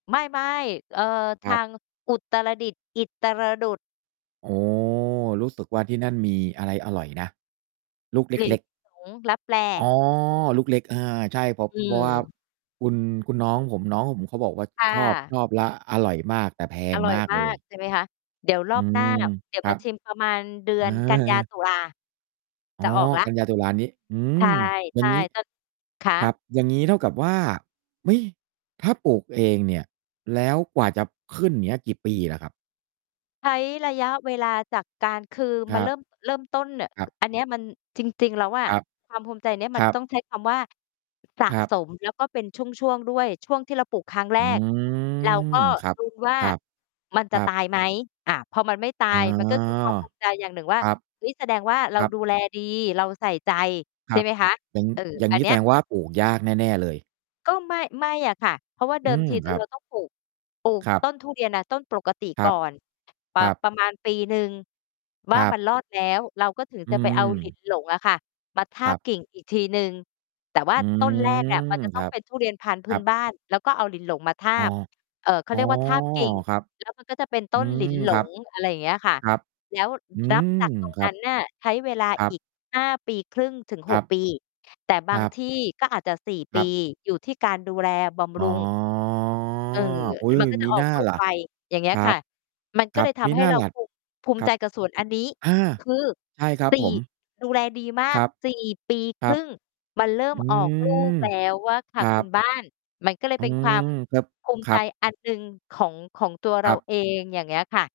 ไม่ ๆ เอ่อ ทครัาบ งอุตรดิตถ์ อิตรดุต โอ้ รู้สึกว่าที่นั่นมีอะไรอร่อยนะ? ลูกเหลินล็ก ๆ หลง ลับแล อ๋อ ลูกเล็ก อา ใช่เพราะ อืเพราะว่าม คุณ คุณน้องผม น้องผมเขาบอกว่าค่ครอบ ะ ชอบและอร่อยมาก แต่แพองร่อมยากมาเลกย ใช่ไหมคะ เดี๋ยวรออืบหน้ม า เดี๋ยวครมัาบ ชิมประมาณเดืเออนกันยา อ ตุลา อจะ๋อ ออกแล้ว กันยา ตุลานี้ อืใช่ ม อยใ่ชา่ งงี้ ต คครัะ? บ อย่างงี้เท่ากับว่า เฮ้ย! ถ้าปลูกเองเนี่ย แล้วกว่าจะขึ้น เงี้ย กี่ปีล่ะครับ? ใช้ระยะเวลาจากการ คือคมัรนัเริบ ่ม เริ่มต้นแบบ ครับ อันเนี้ย มันจริง ๆ แล้วอะครับ ความภูมิใจเนี้ย มคันรัตบ ้องใช้คำว่า สะครัสบ ม แล้วก็เป็นช่วง ๆ ด้วย ช่วงที่เราปลูกครั้งแรอืก เรากม ็ครับ ลุ้นว่าครับ มันคจะรัตบ ายไหม อา พอมันไม่ตาอ๋อ ยมันก็ คือความภูมิใจ อย่างหนึ่งว่า ครับ "เฮ้ย แสดงว่าเครารับ ดูแลดี เราใส่ใจ" คใชร่ัไบ หมคะ อย่าง เออ อย่าองังนี้เนแีส้ย ดงว่าปลูกยากแน่ ๆ เลย ก็ไม่ ไม่อะค่ะ เพราะว่าเดอืิมม ที เคอรอ ัเบ รา ต้องปลูก ปลูกครับ ต้นทุเรียนอะ ต้นปกติครกั่บ อน อ่า ครับ ประมาณปีหนึ่ง วค่ารัมบ ันรอดแล้ว เราก็ถึงอืจะไปเอา หลิม นหลง อะค่ะ มาทาครบับ กิ่งอีกทีหนึ่ง แต่ว่าอืต้นแรกม อะมันจะคต้อรังบ เป็นทุเรียนพันธุ์พคืร้ันบ บ้าน แล้วก็เอาหลินหลงมาทาอ้อ บ เอ่อ เขอา๋เอ รียกว่าทาบกิ่ง ครับ แล้วมัน ก็จะเป็นตอื้นหลิม น หลครับ ง อะไรอย่างเงี้ยค่ะ ครับ แล้วอืรับม จากตรงครนัั้บ นน่ะใช้เวลาครัอบ ีก 5 ปีครึ่งถึง คหรัก บ ปี แต่บคารงับ ที่ก็อาจจะ 4 คปรัี บ อยู่ที่การดูแลบำอ๋รอ ุง เออ อุ๊ย มันก็มจะิออน่กาลูกล่ะ ไว อย่างเงี้คยรัค่บ ะ มันคก็รัเลบ ยทมิำให้น่าเราล่ะ ภูมิ ภูมคิรัใจบ กับสวนอันนี้ อา คือ ใช่ครับสีผ่ ม ดูแลดีมาครก ับ 4 ปีคครรัึบ ่ง มันเริ่อมืออกลูกม แล้วอะค่คะรัคุบ ณบ้าน มันก็เลยอืเป็นความ มครับ ภูมคิใรจับ อันหนึ่งของ ของตัวเครราับ เอง อย่างเงี้ยค่ะ